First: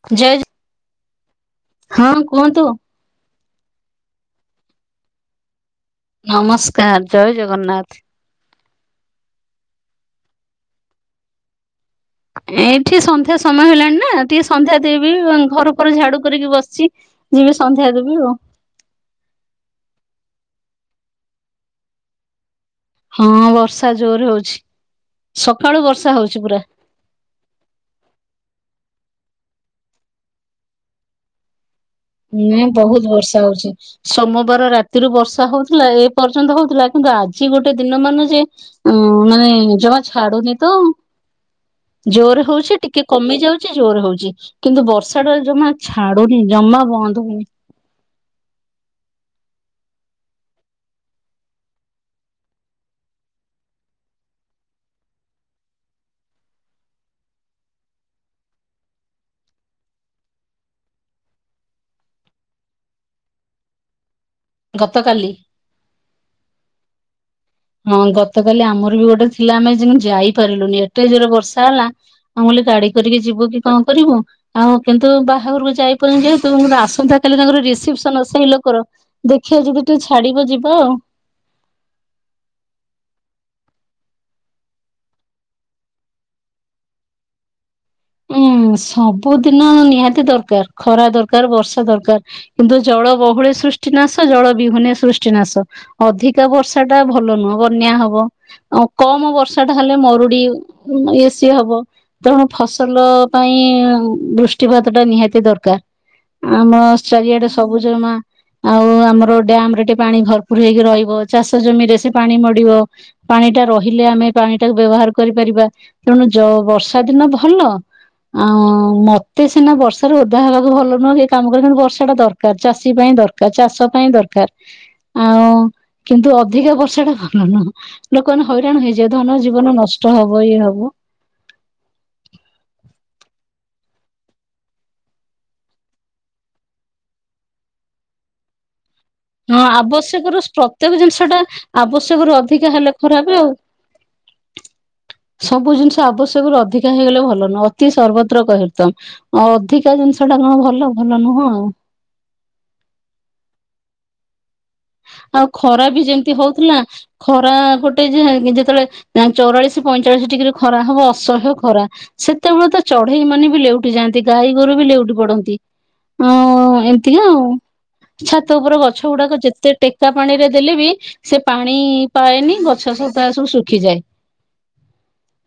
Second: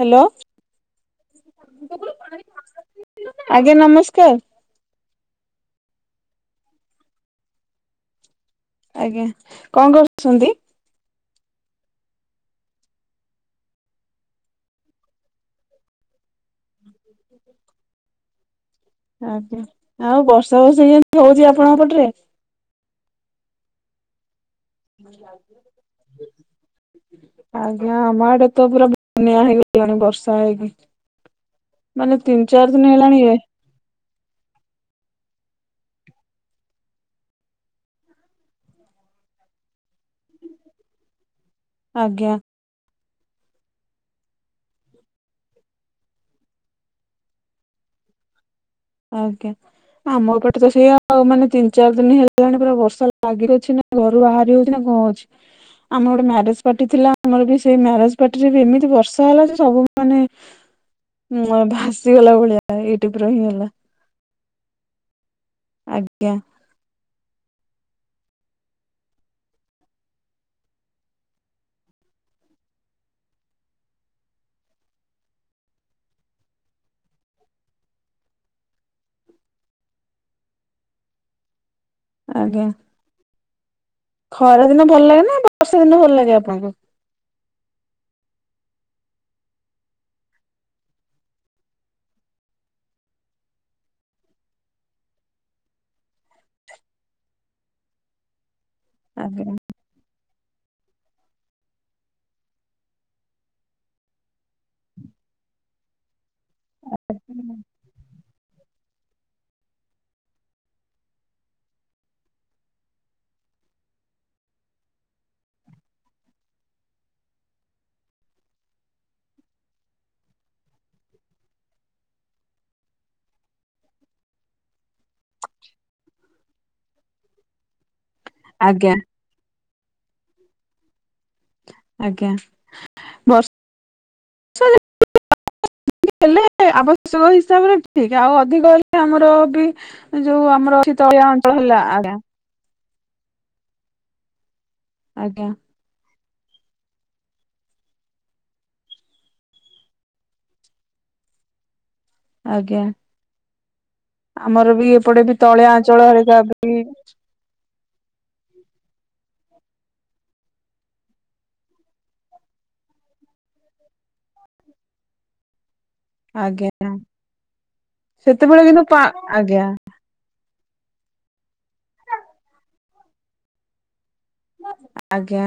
Hello ଜୟ ହଁ କୁହନ୍ତୁ। ଆଜ୍ଞା ନମସ୍କାର। ନମସ୍କାର ଜୟ ଜଗନ୍ନାଥ। ଆଜ୍ଞା। କଣ କରୁଛନ୍ତି? ଏଇଠି ସନ୍ଧ୍ୟା ସମୟ ହେଲାଣି ନା ଟିକେ ସନ୍ଧ୍ୟା ଦେଇବି ଘର ଘର ଝାଡୁ କରିକି ବସିଚି ଯିବି ସନ୍ଧ୍ୟା ଦେବି ଆଉ। ଆଜ୍ଞା ଆଉ ବର୍ଷା ବର୍ଷା କେମିତି ହଉଛି ଆପଣଙ୍କ ପଟରେ? ହଁ ବର୍ଷା ଜୋର ହଉଛି ସକାଳୁ ବର୍ଷା ହଉଛି ପୁରା। ଆଜ୍ଞା ଆମ ଆଡେ ତ ପୁରା ବନ୍ୟା ହେଇଗଲାଣିି ବର୍ଷା ହେଇକି। ମାନେ ତିନି ହୁଁ ଚାରି ଦିନ ବହୁତ ହେଲାଣି ଏ [inaudible] ସୋମବାର ରାତିରୁ ବର୍ଷା ହଉଥିଲା ଏ ପର୍ଯ୍ୟନ୍ତ ହଉଥିଲା କିନ୍ତୁ ଆଜି ଗୋଟେ ଦିନ ମାନେ ଯେ ଅ ମାନେ ଜମା ଛାଡୁନି ତ ଆଜ୍ଞା ଜୋର ହଉଛି ଟି କେ କମି ଯାଉଛି ଜୋର ହଉଛି କିନ୍ତୁ ବର୍ଷା ଟା ଜମା ଛାଡୁନି ଜମା ବନ୍ଦ ହଉନି। ଆଜ୍ଞା ଆମପଟେ ତ ସେଇଆ ଆଉ ମାନେ ତିନି ଚାରି ଦିନ ହେଲାଣି ପୁରା ବର୍ଷା ଲାଗି ର ଅଛି ନା। ଘରୁ ବାହାରି ହଉଛି ନା କଣ ହଉଛି। ଆମର ଗୋଟେ ମ୍ୟାରେଜ ପାର୍ଟି ଥିଲା ଆମର ବି ସେଇ ମ୍ୟାରେଜ ପାର୍ଟିରେ ବି ଏମିତି ବର୍ଷା ହେଲା ଯେ ସବୁମାନେ ମୁଁ ଭାସିଗଲା ଭଳିଆ ଏଇଟିପ ରହିଁଗଲା। ଗତକାଲି। ଆଜ୍ଞା। ହଁ ଗତକାଲି ଆମର ବି ଗୋଟେ ଥିଲା ଆମେ ଯେମତି ଯାଇପାରିଲୁନି ଏତେ ଜୋର ବର୍ଷା ହେଲା। ମୁଁ କିହିଲି ଗାଡି କରିକି ଯିବୁ କି କଣ କରିବୁ। ଆଉ କିନ୍ତୁ ବାହାଘରକୁ ଯାଇପାରିନୁ ଯେ ଆସନ୍ତା କାଲି ତାଙ୍କର ରିସେପସନ ସେଇ ଲୋକର। ଦେଖିବା ଯଦି ଟିକେ ଛାଡିବ ଯିବା ଆଉ। ଆଜ୍ଞା ଖରା ଦିନ ଭଲ ଲାଗେ ନା ବର୍ଷା ଦିନ ଭଲ ଲାଗେ ଆପଣଙ୍କୁ? ଉୁଁ ସବୁଦିନ ନିହାତି ଦରକାର ଖରା ଦରକାର ବର୍ଷା ଦରକାର। କିନ୍ତୁ ଜଳ ବହୁଳେ ସୃଷ୍ଟିନାଶ ଜଳ ବିହୁନେ ସୃଷ୍ଟିନାଶ। ଅଧିକା ବର୍ଷା ଟା ଭଲ ନୁହଁ ବନ୍ୟା ହବ ଆଉ କମ ଆଜ୍ଞା ବର୍ଷା ଟା ହେଲେ ମରୁଡି ଇ ଏ ସି ହବ ତେଣୁ ଫସ ଫସଲ ପାଇଁ ବୃଷ୍ଟିପାତ ଟା ନିହାତି ଦରକାର। ଆମ ଚାରିଆଡେ ସବୁଜମା ଆଉ ଆମର ଡ୍ୟାମ ରେ ଟିକେ ପାଣି ଭରପୁର ହେଇକି ରହିବ ଚାଷ ଜମିରେ ସେ ପାଣି ଗଡିବ। ପାଣି ଟା ରହଲେ ଆମେ ପାଣି ଟାକୁ ବ୍ୟବହାର କରିପାରିବା ତେଣୁ ଯ ବର୍ଷା ଦିନ ଭଲ ଆଉ ମତେ ସିନା ବର୍ଷାରୁ ଓଦା ହେବାକୁ ଭଲ ନୁହେଁ କି କାମ କ କିନ୍ତୁ ବର୍ଷା ଟା ଦର ଚାଷୀ ପାଇଁ ଦରକାର ଚାଷ ପାଇଁ ଦରକାର। ଆଉ କିନ୍ତୁ ଅଧିକା ବର୍ଷା ଟା ଭଲ ନୁହଁ। ଲୋକମାନେ ହଇରାଣ ଆଜ୍ଞା ହେଇଯାଏ ଧନ ଜୀବନ ନଷ୍ଟ ହବ ଇଏ ହବ। ଆଜ୍ଞା। ବର୍ଷା ହେଲେ ଆବଶ୍ୟକ ହିସାବରେ ଠିକ ଆଉ ଅଧିକ ହେଲେ ଆମର। ହଁ ଆବଶ୍ୟକ ରୁ ଅଛି ପ୍ରତ୍ୟେକ ତଳିଆ ଜିନିଷ ଟା ଅଞ୍ଚଳ ହେଲା ଆଜ୍ଞା ଆବଶ୍ୟକ ରୁ ଅଧିକା ହେଲେ ଖରାପ ଆଉ ଆଜ୍ଞା ସବୁ ଜିନିଷ ଆବଶ୍ୟକ ରୁ ଅଧିକା ହେଇଗଲେ ଭଲ ନୁହଁ ଅତି ସର୍ବତ୍ର କହି ତମ ଆ ଅଧିକା ଜିନିଷ ଟା କଣ ଭଲ ଭଲ ନୁହଁ ଆଉ। ଆଜ୍ଞା। ଆମର ବି ଏପଟେ ବି ଆଉ ତଳିଆ ଖରା ବି ଅଞ୍ଚଳ ଯେମିତି ହେରିକା ହଉଥିଲା ଯେତିକି ଖରା ଗୋଟେ ଯେ ଯେତେବେଳେ ଚଉରାଳିଶ ପଇଁଚାଳିଶ ଡିଗ୍ରୀ ଖରା ହବ ଅସହ୍ୟ ଖରା। ସେତେବେଳେ ତ ଚଢେଇ ମାନେ ବି ଲେଉଠି ଯାଆନ୍ତି ଗାଈ ଗୋରୁ ବି ଲେଉଠି ପଡନ୍ତି। ହ ଆଜ୍ଞା ଏମତିକା ଆଉ ଛାତ ସେତେବେଳେ ଉପରେ କିନ୍ତୁ ଗଛ ପା ଗୁଡାକ ଯେତ ଆଜ୍ଞା ଟେକା ପାଣି ରେ ଦେଲେ ବି ସେ ପାଣି ପାଏନି ଗଛ ସଫା ସବୁ ଶୁଖିଯାଏ। ଆଜ୍ଞା।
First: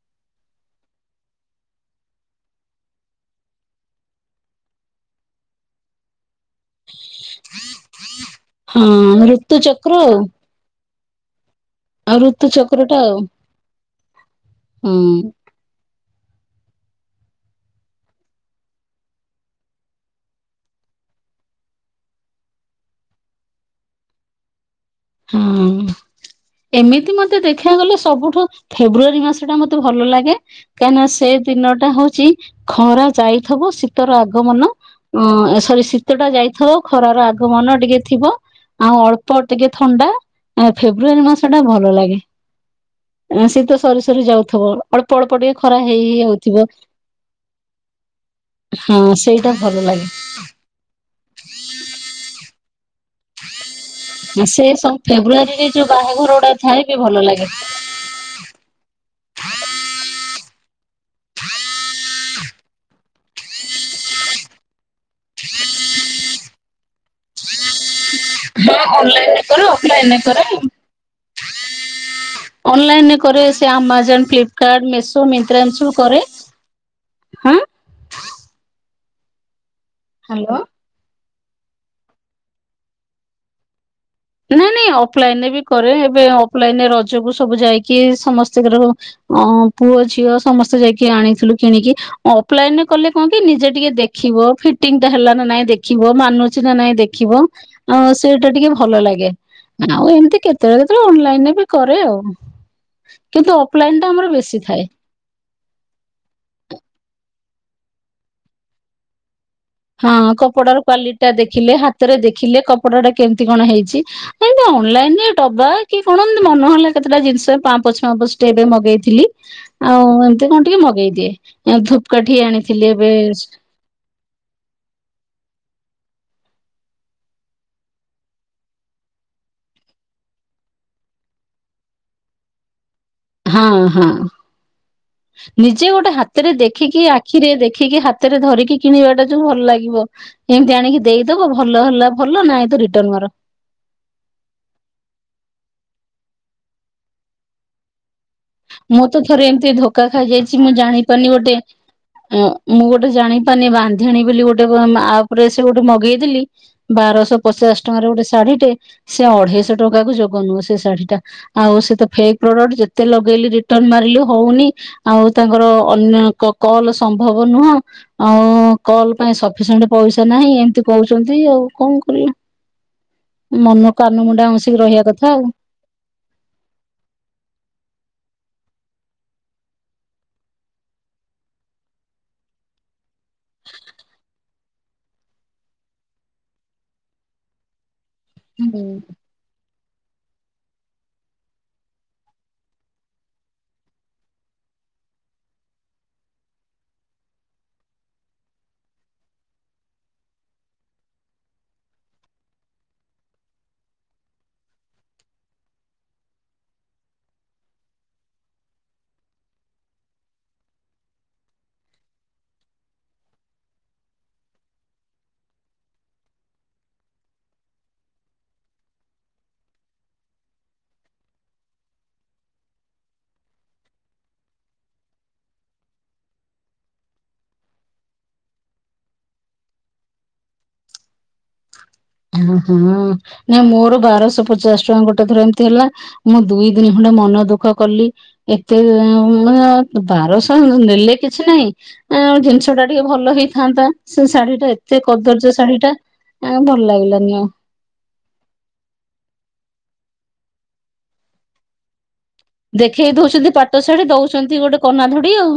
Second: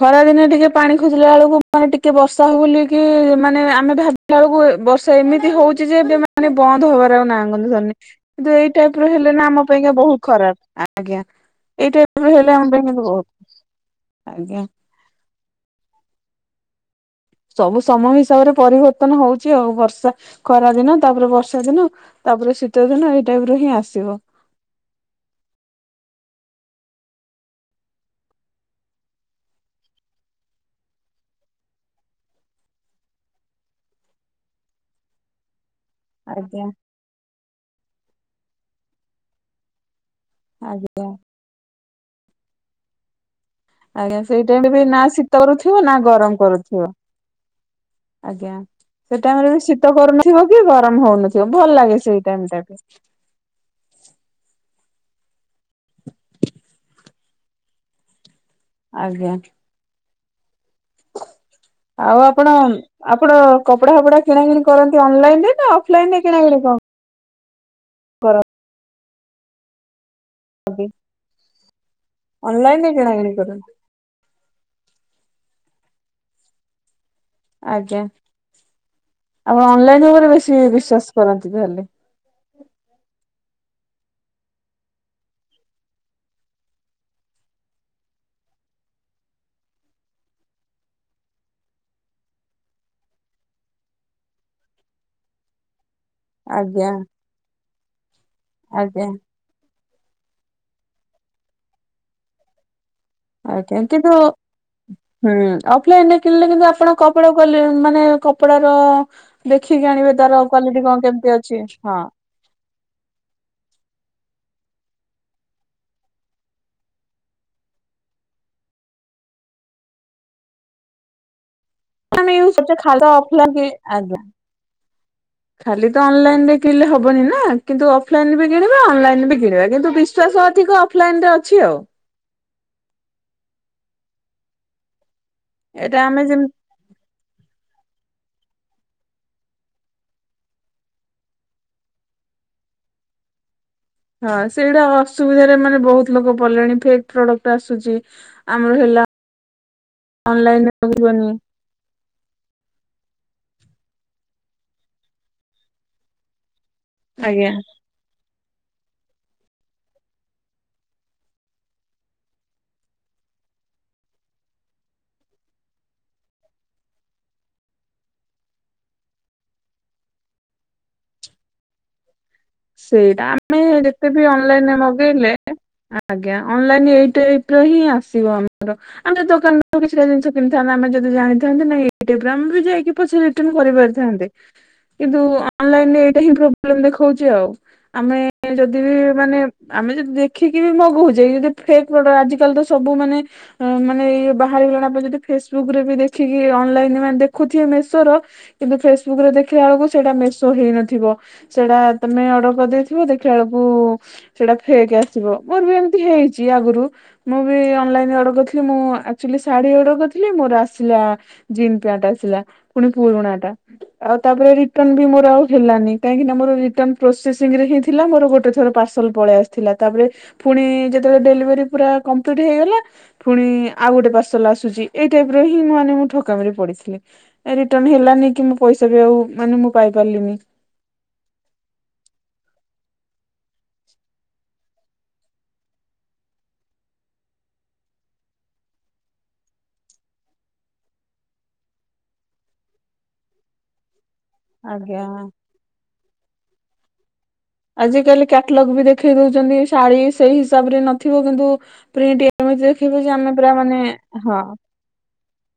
ଖରା ଦିନେ ଟିକେ ପାଣି ଖୋଜିଲା ବେଳକୁ ମାନେ ଟିକେ ବର୍ଷା ହବ ବୋଲି କି ମାନେ ଆମେ ଭା ବେଳକୁ ବର୍ଷା ଏମିତି ହଉଛି ଯେ ଏବେ ମାନେ ବନ୍ଦ ହବାର ଆଉ ନା ଗନ୍ଧ ଧରୁନି। କିନ୍ତୁ ଏଇ ଟାଇପ ର ହଁ ହେଲେ ନା ଋତୁ ଆମ ପାଇଁକା ଚକ୍ର ଆଉ ବହୁତ ଖରାପ ଆଜ୍ଞା। ଏଇ ଆଉ ଟାଇପ ର ଋତୁ ହେଲେ ଆମ ପାଇଁ ଚକ୍ର ଟା କିନ୍ତୁ ଆଉ। ବହୁତ ଆଜ୍ଞା। ହୁଁ। ସବୁ ସମୟ ହିସାବରେ ପରିବର୍ତ୍ତନ ହଉଛି ଆଉ ବର୍ଷା ଖରା ଦିନ ତାପରେ ବର୍ଷା ଦିନ। ତାପରେ ଶୀତ ଦିନ ଏଇ ଟାଇପ ର ହିଁ ଆସିବ। ହଁ। ଏମିତି ମତେ ଦେଖି ବାକୁ ଗଲେ ସବୁଠୁ ଫେବୃଆରୀ ମାସ ଟା ମତେ ଭଲ ଲାଗେ। କାହିଁକିନା ସେ ଦିନ ଟା ହଉଛି ଖରା ଯାଇଥିବ ଶୀତର ଆଗମନ। ଅ ସରି ଶି ତେଟା ଆଜ୍ଞା ଯାଇଥିବ ଖରାର ଆଗମନ ଟିକେ ଥିବ ଆଉ ଅଳ୍ପ ଟିକେ ଥଣ୍ଡା ହଁ ଆଜ୍ଞା ଫେବୃଆାରୀ ମାସ ଟା ଭଲ ଲାଗେ ସେ ଶୀତ ସରି ଆଜ୍ଞା ସରି ସେଇ ଟାଇମ ଯାଉଥିବ ବି ନା ଅଳ୍ପ ଶୀତ ଅଳ୍ପ ଟିକେ କରୁଥିବ ଖରା ନା ହେଇ ହେଇ ଗରମ ଆଉଥିବ। କରୁଥିବ ଆଜ୍ଞା। ହଁ ସେ ଟାଇମ ରେ ସେଇଟା ବି ଭଲ ଶୀତ ଲାଗେ କରୁନଥିବ କି ଗରମ ହଉନ ନଥିବ। ସେ ଭଲ ଲାଗେ ସେଇ ଟାଇମ ଟା ବି। [unintelligible] ସେ ଫେବୃଆାରୀରେ ଯୋଉ ବାହାଘର ଗୁଡା ଥାଏ ବି ଭଲ ଲାଗେ। ଆଜ୍ଞା। ଆଉ ଆପଣ ଆପଣ କପଡା ଫପଡା କିଣାକିନି କରନ୍ତି ଅନଲାଇନ ରେ ନା ଅଫଲାଇନ ରେ କିଣାକଣି କ କର ହଁ ଅନଲାଇନ କରେ ଅଫଲାଇନରେ କରେ। [unintelligible] ରେ ଅନଲାଇନ କିଣାକିଣି କରେ ସେ କରନ୍ତି ଆମଜନ ଫ୍ଲିପ କ ମେସୋ ମିତ୍ରା କରେ ହଁ ଆଜ୍ଞା। ଆଉ ଆପଣ ଅନଲାଇନ ଉପରେ ହ୍ୟାଲୋ। ବେଶୀ ବିଶ୍ୱାସ କରନ୍ତି ତାହାଲେ ନାଇଁ ନାଇଁ ଅଫଲାଇନରେ ବି କରେ ଏବେ ଅଫଲାଇନରେ ରଜକୁ ସବୁ ଯାଇକି ସମସ୍ତିଙ୍କର ଅ ପୁଅ ଝିଅ ସମସ୍ତେ ଯାଇକି ଆଣିଥିଲୁ କିଣିକି ଅଫଲାଇନ ରେ କଲେ କଣ କି ନିଜେ ଟିକେ ଦେଖିବ ଫିଟିଙ୍ଗ ଟା ହେଲା ନା ନାଇଁ ଦେ ଦେଖିବ ମାନୁଛି ନା ଆଜ୍ଞା ନାଇଁ ଦେଖିବ ଆ ସେଇଟା ଟିକେ ଭଲ ଆଜ୍ଞା ଲାଗେ। ଆଉ ଏମିତି କେତେବେଳେ କେତେବେଳେ ଅନଲାଇନରେ ବି କରେ ଆଉ। କିନ୍ତୁ ଆଜ୍ଞା। ଅଫଲାଇନ କିନ୍ତୁ ଟା ଆମର ବେଶୀ ଥାଏ। ହୁଁ ଅଫଲାଇନରେ କିଣିଲେ କିନ୍ତୁ ଆପଣ କପଡା ଗଲେ ମାନେ କପଡାର ଦେଖିକି ଆଣିବେ ହଁ ତାର କପଡାର କ୍ୱାଲିଟି କଣ କ୍ଵାଲିଟି ଟା କେମିତି ଅଛି ଦେଖିଲେ ହଁ ହାତରେ ଦେଖିଲେ କପଡା ଟା କେମିତି କଣ ହେଇଛି ଏ ଅନଲାଇନରେ ଡବା କି କଣ ମନେହେଲା କେତେଟା ଜିନିଷ ପାଁ ପଛ ଫାପଛ ଟେ ଏବେ ମଗେଇଥିଲି। ଆଉ ଏମିତି କଣ ଟିକେ ମଗେଇଦିଏ ଆମେ ଧୂପକାଠି ୟୁଜ କରୁଛେ ଆଣିଥିଲି ଖାଲି ଏବେ ଅଫଲାଇନ ଆଜ୍ଞା। [inaudible] ଖାଲି ତ ଅନଲାଇନ ରେ କିଣିଲେ ହବନି ନା କିନ୍ତୁ ଅଫଲାଇନ ବି କିଣିବା ଅନଲାଇନ ବି କିଣିବା କିନ୍ତୁ ବିସ ଶ୍ଵାସ ଅଧିକ ଅଫଲାଇନ ରେ ଅଛି ଆଉ। ହଁ ହଁ ନିଜେ ଏଇଟା ଗୋଟେ ଆମେ ଯେମିତି ହାତରେ ଦେଖ ଦେଖିକି ଆଖିରେ ଦେଖିକି ହାତରେ ଧରିକି କିଣିବା ଟା ଯୋଉ ଭଲ ଲାଗିବ ଏମିତି ଆଣିକି ଦେଇଦବ ଭଲ ହେଲା ଭଲ ନାଇ ତ ରିଟର୍ନ ମାର। ହଁ ସେଇଟା ଅସୁବିଧାରେ ମାନେ ବହୁତ ଲୋକ ପଡ଼ିଲେଣି ଫେକେ ପ୍ରଡକ୍ଟ ଆସୁଛି। ଆମର ହେଲା ମୁଁ ତ ଥରେ ଏମିତି ଧୋକା ଖାଇଯାଇଛି ଅନଲାଇନ ମୁଁ ମଗିବନି। ଜାଣିପାରୁନି ଗୋଟେ ଆମୁଁ ଗୋଟେ ଜାଣିପାରୁନି ବାନ୍ଧେଣି ବୋଲି ଗୋଟେ ଆପ ସେ ଗୋଟେ ମଗେଇଥିଲି ବାରଶହ ଆଜ୍ଞା। ପଚାଶ ଟଙ୍କାରେ ଗୋଟେ ଶାଢୀ ଟେ ସେ ଅଢେଇଶହ ଟଙ୍କା କୁ ଯୋଗ ନୁହ ସେ ଶାଢୀ ଟା ଆଉ ସେ ତ ଫେକ୍ ପ୍ରଡକ୍ଟ ଯେତେ ଲ ଗ ରିଟର୍ଣ ମାରିଲି ହଉନି ଆଉ ତାଙ୍କର ଅନ୍ୟ କଲ ସମ୍ଭବ ନୁହଁ ଆଉ କଲ ପାଇଁ ସଫିସିଏଣ୍ଟ ପଇସା ନାହିଁ ଏମିତି କହୁଛନ୍ତି ଆଉ କଣ କର ସେଇଟା ଆମେ ଯେତେ ବି ଅନଲାଇନରେ ହଁସିକି ରହିବା କଥା ମଗେଇଲେ ଆଉ। ଆଜ୍ଞା ଅନଲାଇନ ଏଇ ଟାଇପ ର ହିଁ ଆସିବ ଆମର ଆମେ ଦୋକାନରୁ କିଛିଟା ଜିନି କିଣିଥାନ୍ତେ ଆମେ ଯଦି ଜାଣିଥାନ୍ତେ ନା ୟୁଟୁବ ରେ ଆମ ବି ଯାଇକି ପଚାରି କରି ପାରି ଥାଆନ୍ତେ କିନ୍ତୁ ଅନ୍ ଲାଇନ୍ ଏଇଟା ହିଁ ପ୍ରୋବଲେମ ଦେଖଉଛି ଆଉ ଆମେ ଯଦି ହୁଁ ବି ମାନେ ଆମେ ଯଦି ଦେଖିକି ବି ମଗଉଛେ ଯଦି ଫେକ୍ଟ ଆଜି କାଲି ତ ସବୁ ମାନେ ମାନେ ଇଏ ବାହାରିଗଲାଣି ପଣ ଯଦି ଫେସବୁକ ରେ ବି ଦେଖିକି ଅନଲାଇନ ମାନେ ଦେଖୁଥିବେ ମେସୋର କିନ୍ତୁ ଫେସବୁକ ରେ ଦେଖିଲା ବେଳକୁ ସେଇଟା ମେସୋ ହେଇନଥିବ ସେଟା ତମେ ଅର୍ଡର କରିଦେଇଥିବ ଦେଖିବା ବେଳକୁ ସେଇଟା ଫେକ ଆସିବ ମୋର ବି ଏମିତି ହେଇଛି ଆଗରୁ ମୁଁ ବି ଅନଲାଇନ୍ ଅର୍ଡର କରିଥିଲି ମୁଁ ଶାଢୀ ଅର୍ଡର କରିଥିଲି ମୋର ଆସିଲା ଜିନ୍ ପ୍ୟାଣ୍ଟ ଆସିଲା ପୁଣି ପୁରୁଣାଟା ଆଉ ତାପରେ ରିଟର୍ଣ ବି ମୋର ଆଉ ହେଲାନି କାହିଁକି ନା ମୋର ରିଟର୍ନ ପ୍ରୋସେସିଂ ରେ ହିଁ ଥିଲା ମୋର ଗୋଟେ ଥର ପାର୍ସଲ ପଳେଇ ଆସିଥିଲା ତାପରେ ପୁଣି ଯେତେବେଳେ ଡେଲିଭରି ପୁରା କମ୍ପଲିଟ ହେଇଗଲା ପୁଣି ଆଉ ଗୋଟେ ପାର୍ଶଲ ଆସୁଛି ଏଇ ଟାଇପ ର ହିଁ ମାନେ ମୁଁ ଠକାମିରେ ପଡିଥିଲି ଏ ରିଟର୍ନ ହେଲାନି କି ମୁଁ ପଇସା ବି ଆଉ ମାନେ ମୁଁ ପାଇ ପାରିଲିନି ହଁ ହୁଁ ନାଇ ମୋର ବାରଶହ ପଚାଶ ଟଙ୍କା ଗୋଟେ ଥର ଏମିତି ହେଲା ମୁଁ ଦୁଇ ଦିନ ଖଣ୍ଡେ ମନ ଦୁଃଖ କଲି ଏତେ ବାରଶହ ନେଲେ କିଛି ନାହିଁ ଏଁ ଜିନିଷଟା ଟିକେ ଭଲ ହେଇଥାନ୍ତା ସେ ଶାଢୀଟା ଏତେ ଆଜ୍ଞା। କଦର୍ଯ୍ୟ ଶାଢୀ ଟା ଭଲ ଲାଗିଲାନି ଆଉ ଆଜିକାଲି କ୍ୟାଟଲଗ ବି ଦେଖେଇ ଦଉଛନ୍ତି ଶାଢୀ ସେଇ ହିସାବରେ ନଥିବ କିନ୍ତୁ ପ୍ରିଣ୍ଟ କେମିତି ଦେଖିବୁ ଯେ ଦେଖେଇ ଆମେ ଦଉଛନ୍ତି ପୁରା ମାନେ ପାଟ ଶାଢୀ ହଁ ଦଉଛନ୍ତି ଗୋଟେ କନା ଧଡି ଆଉ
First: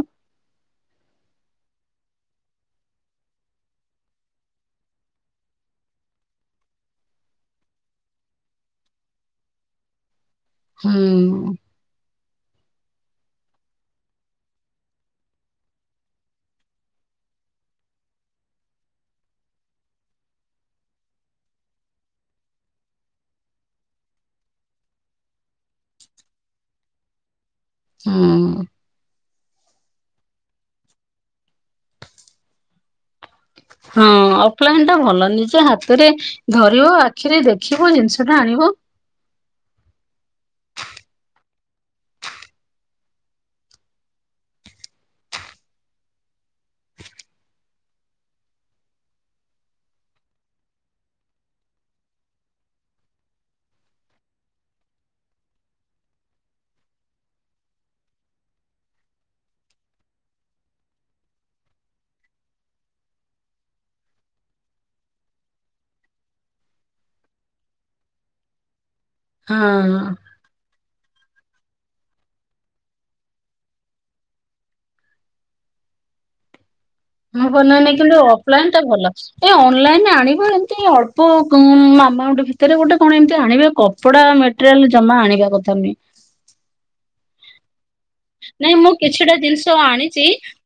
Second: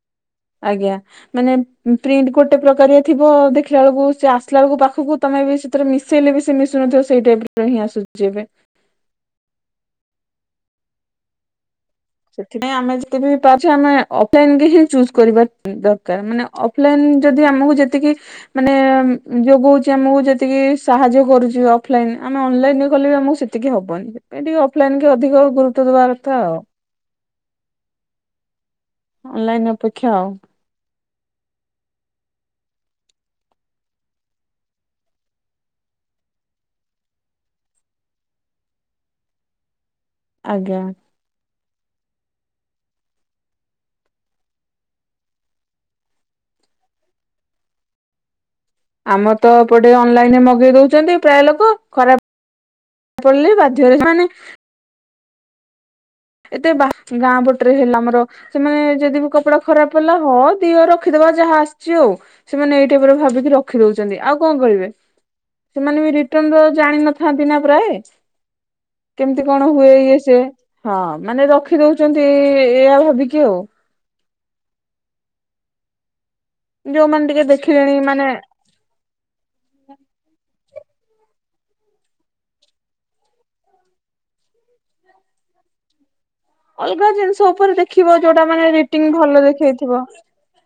ଆଜ୍ଞା ମାନେ ପ୍ରିଣ୍ଟ ଗୋଟେ ପ୍ରକାରେ ଥିବ ଦେଖିଲା ବେଳକୁ ସେ ଆସିଲା ବେଳକୁ ପାଖକୁ ତମେ ବି ମିଶେଇଲେ ବି ସେ ମିଶୁନଥିବ ସେଇ ଟାଇପରେ ହିଁ ଆସୁଛି ଏବେ ହୁଁ ସେଥିପାଇଁ ଆମେ ଏକ୍ଚୁଲି ଆମେ ଅଫଲାଇନ ହିଁ ଚୁଜ କରିବା ଦରକାର ମାନେ ଦେନ୍ ଯଦି ଆମକୁ ଯେତିକି ମାନେ ଯୋଗଉଛି ଆମକୁ ଯେତିକି ସାହାଯ୍ୟ କରୁଛି ଅଫଲାଇନ ଆମେ ଅନଲାଇନ କଲେ ଆମକୁ ସେ ଟିକେ ହବନି ଟିକେ ଅଫଲାଇନ କି ଅଧିକ ଗୁରୁତ୍ଵ ଦବା କଥା ଆଉ ହୁଁ ଅନଲାଇନ ଅପେକ୍ଷା ଆଉ ହଁ ଅଫଲାଇନ ଟା ଭଲ ନିଜେ ହାତରେ ଧରିବ ଆଖିରେ ଦେଖିବ ଜିନିଷ ଟା ଆଣିବ ଆଜ୍ଞା ଆମର ତ ଏପଟେ ଅନଲାଇନ ରେ ମଗେଇ ଦଉଛନ୍ତି ପ୍ରାୟ ଲୋକ ଖରାପ ପଡିଲେ ବି ବାଧ୍ୟ ହେ ମାନେ ଏତେ ବା ଗାଁ ପଟରେ ହେଲା ଆମର ସେମାନେ ଯଦି ବି କପଡା ଖରାପ ହେଲା ହଁ ଦିହ ରଖିଦବା ଯାହା ଆସିଛି ଆଉ ସେମାନେ ଏଇଟାଇପର ଭାବିକି ରଖି ଦଉଛନ୍ତି ଆଉ କଣ କରିବେ ସେମାନେ ବି ରିତର୍ଣ୍ଣର ଜାଣିିନଥାନ୍ତି ନା ପ୍ରାୟ କେମିତି କଣ ହୁଏ ହଁ ଇଏ ସି ହଁ ମାନେ ରଖି ଦଉଛନ୍ତି ଏଇଆ ଭାବିକି ଆଉ ଯୋଉମାନେ ଟିକେ ମୁଁ ବନେଇନି ଦେଖିଲେଣି କିନ୍ତୁ ମାନେ ଅଫଲାଇନ୍ ଟା ଭଲ ଏ ଅନଲାଇନରେ ଆଣିବା ଏମିତି ଅଳ୍ପ ମାମା ଗୋଟେ ଭିତରେ ଗୋଟେ କଣ ଏମତି ଆଣିବ କ କପଡା ମେଟେରିଆଲ ଜମା ଆଣିବା କଥା ନୁହେଁ ଅଲଗା ଜିନିଷ ଉପରେ ଦେଖିବ ଯୋଉଟା ମାନେ ନାଇଁ ମୁଁ ରେଟିଙ୍ଗ କିଛିଟା ଭଲ ଜିନିଷ ଦେଖେଇଥିବ ଆଣିଛି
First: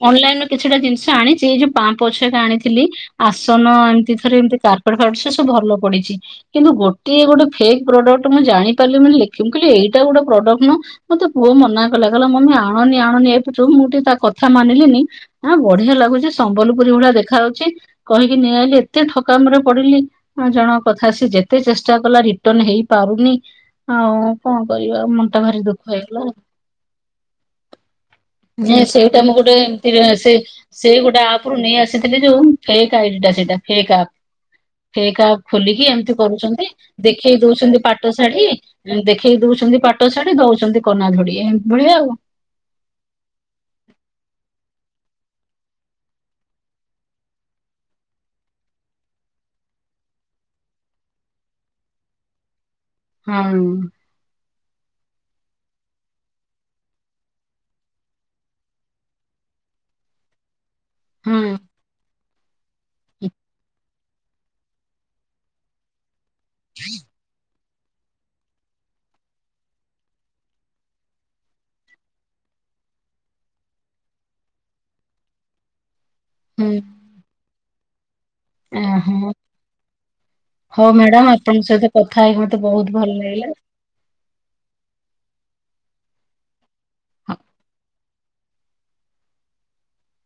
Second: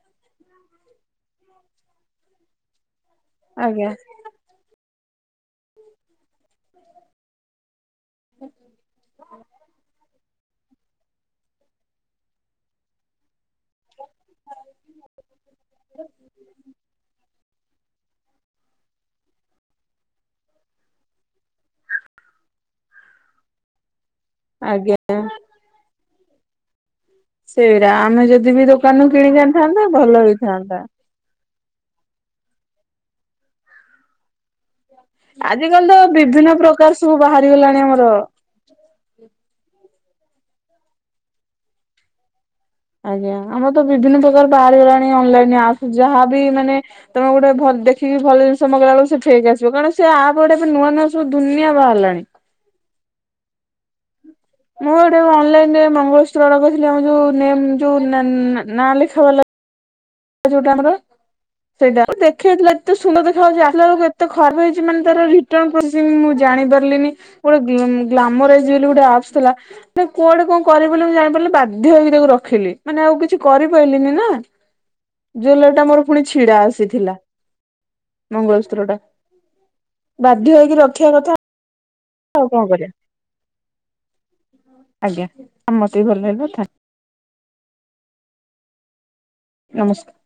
ଅନଲାଇନ ରୁ କିଛିଟା ଜିନିଷ ଆଣିଛି ଏଇ ଯୋଉ ପାମ୍ ପଛକ ଆଣିଥିଲି ଆସନ ଆଜ୍ଞା ଏମିତି ପାରେ ଏମିତି କାର୍ଟ ଫ ସେ ସବୁ ଭଲ ପଡିଛି କିନ୍ତୁ ଗୋଟିଏ ଗୋଟେ ଫେକ ପ୍ରଡକ୍ଟ ମୁଁ ଜାଣି ପାରିଲି ମାନେଖିବି କହିଲି ଏଇଟା ଗୋଟେ ପ୍ରଡକ୍ଟ ନୁହଁ ମତେ ପୁଅ ମନା କଲା। କହିଲା ମମି ଆଣନି ଆଣନି ଏ ଯୋଗୁଁ ମୁଁ ତା କଥା ମାନିଲିନି ଆ ବଢିଆ ଲାଗୁଛି ସମ୍ବଲପୁରୀ ଭଳିଆ ଦେଖା ଯାଉଛି କହିକି ନେଇଆଇଲି ଏତେ ଠକାମିରେ ପଡିଲି। ଜଣଙ୍କ କଥା ସେ ଯେତେ ଚେଷ୍ଟା କଲା ରିଟର୍ଣ ହେଇ ପାରୁନି ଆଉ କଣ ଆଜ୍ଞା। କରିବା ଆଉ ମନଟା ଭାରି ଦୁଃଖ ହେଇଗଲା। ସେ ରାମେ ଯ ମେ ସେଇଟା ମୁଁ ଗୋଟେ ଏମତି ସେ ହେଇଥାନ୍ତା। ସେଇ ଗୋଟେ ଆପ ରୁ ନେଇ ଆସିଥିଲି ଯୋଉ ଫେକ ଆଇଡି ସେଇଟା ଫେକ ଆପ। ଫେକ ଆପ ଖୋଲିକି ଆଜିକାଲି ତ ଏମିତି ବିଭିନ୍ନ କରୁଛନ୍ତି ପ୍ରକାର ସବୁ ଦେଖେଇ ବାହାରିଗଲାଣି ଦଉଛନ୍ତି ଆମର ପାଟ ଶାଢୀ ଦେଖେଇ ଦଉଛନ୍ତି ପାଟ ଶାଢ଼ୀ ଦଉଛନ୍ତି କନା ଧଡି ଏମିତି ଭଳିଆ ଆଉ ଆଜ୍ଞା ଆମର ତ ବିଭିନ୍ନ ପ୍ରକାର ବାହାରି ଗଲାଣି ଅନଲାଇନ ଆପ ଯାହାବି ମାନେ ତମେ ଗୋଟେ ଭଲ ଦେଖିକି ଭଲ ଜିନିଷ ମଗେଇଲା ବେଳ ସେ ଫେକ ଆସିବ କାରଣ ସେ ଆପ ଗୋଟେ ଏବେ ନୂଆ ନୂଆ ସବୁ ଦୁନିଆ ବାହାରିଲାଣି। ହଁ। ମୁଁ ଗୋଟେ ଅଲଲାଇନରେ ମଙ୍ଗଳସୂତ୍ର ଯୋଉ ନେମ୍ ନା ଲେଖା ଵାଲା ଯୋଉଟା ଆମର ହଁ ସେଇଟା ଦେଖେଇଥିଲା ଏତେ ସୁନ୍ଦର ହଁ ଦେଖା ଯାଉଛି ଆଣିଲା ଏତେ ତ ଖରାପ ହେଇଛି ମାନେ ତାର ରିଟଣ୍ଣ ମୁଁ କଣ କେମିତି ଜାଣି ପାରିଲିନି ଗୋଟେ ଗ୍ଲାମର ଏଜି ଗୋଟେ ଆସ୍ପ ଥିଲା ନା କୁଆଡେ କଣ କରିବି ବୋଲି ମୁଁ ଜାଣିପାରିଲି ବାଧ୍ୟ ହେଇକି ତାକୁ ରଖିଲି ମାନେ ଆଉ କିଛି କରିପାରିଲିନି ନା। ଜୁଲେରୀଟା ମୋର ପୁଣି ଛିଡା ହୁଁ ଆସିଥିଲା। ମଙ୍ଗଳସୂ୍ତ୍ରଟା ଓହୋ ବାଧ୍ୟ ହେଇକି ରଖିବା କଥା ତମ ସହିତ କଥା ହେଇକି ଆଉ ମତେ କଣ କରିବା ବହୁତ ଭଲ ଲାଗିଲା। ଆଜ୍ଞା ମୋତେ ବି ଭଲ ଲାଗିଲା ଥ୍ୟା ନମସ୍କାର।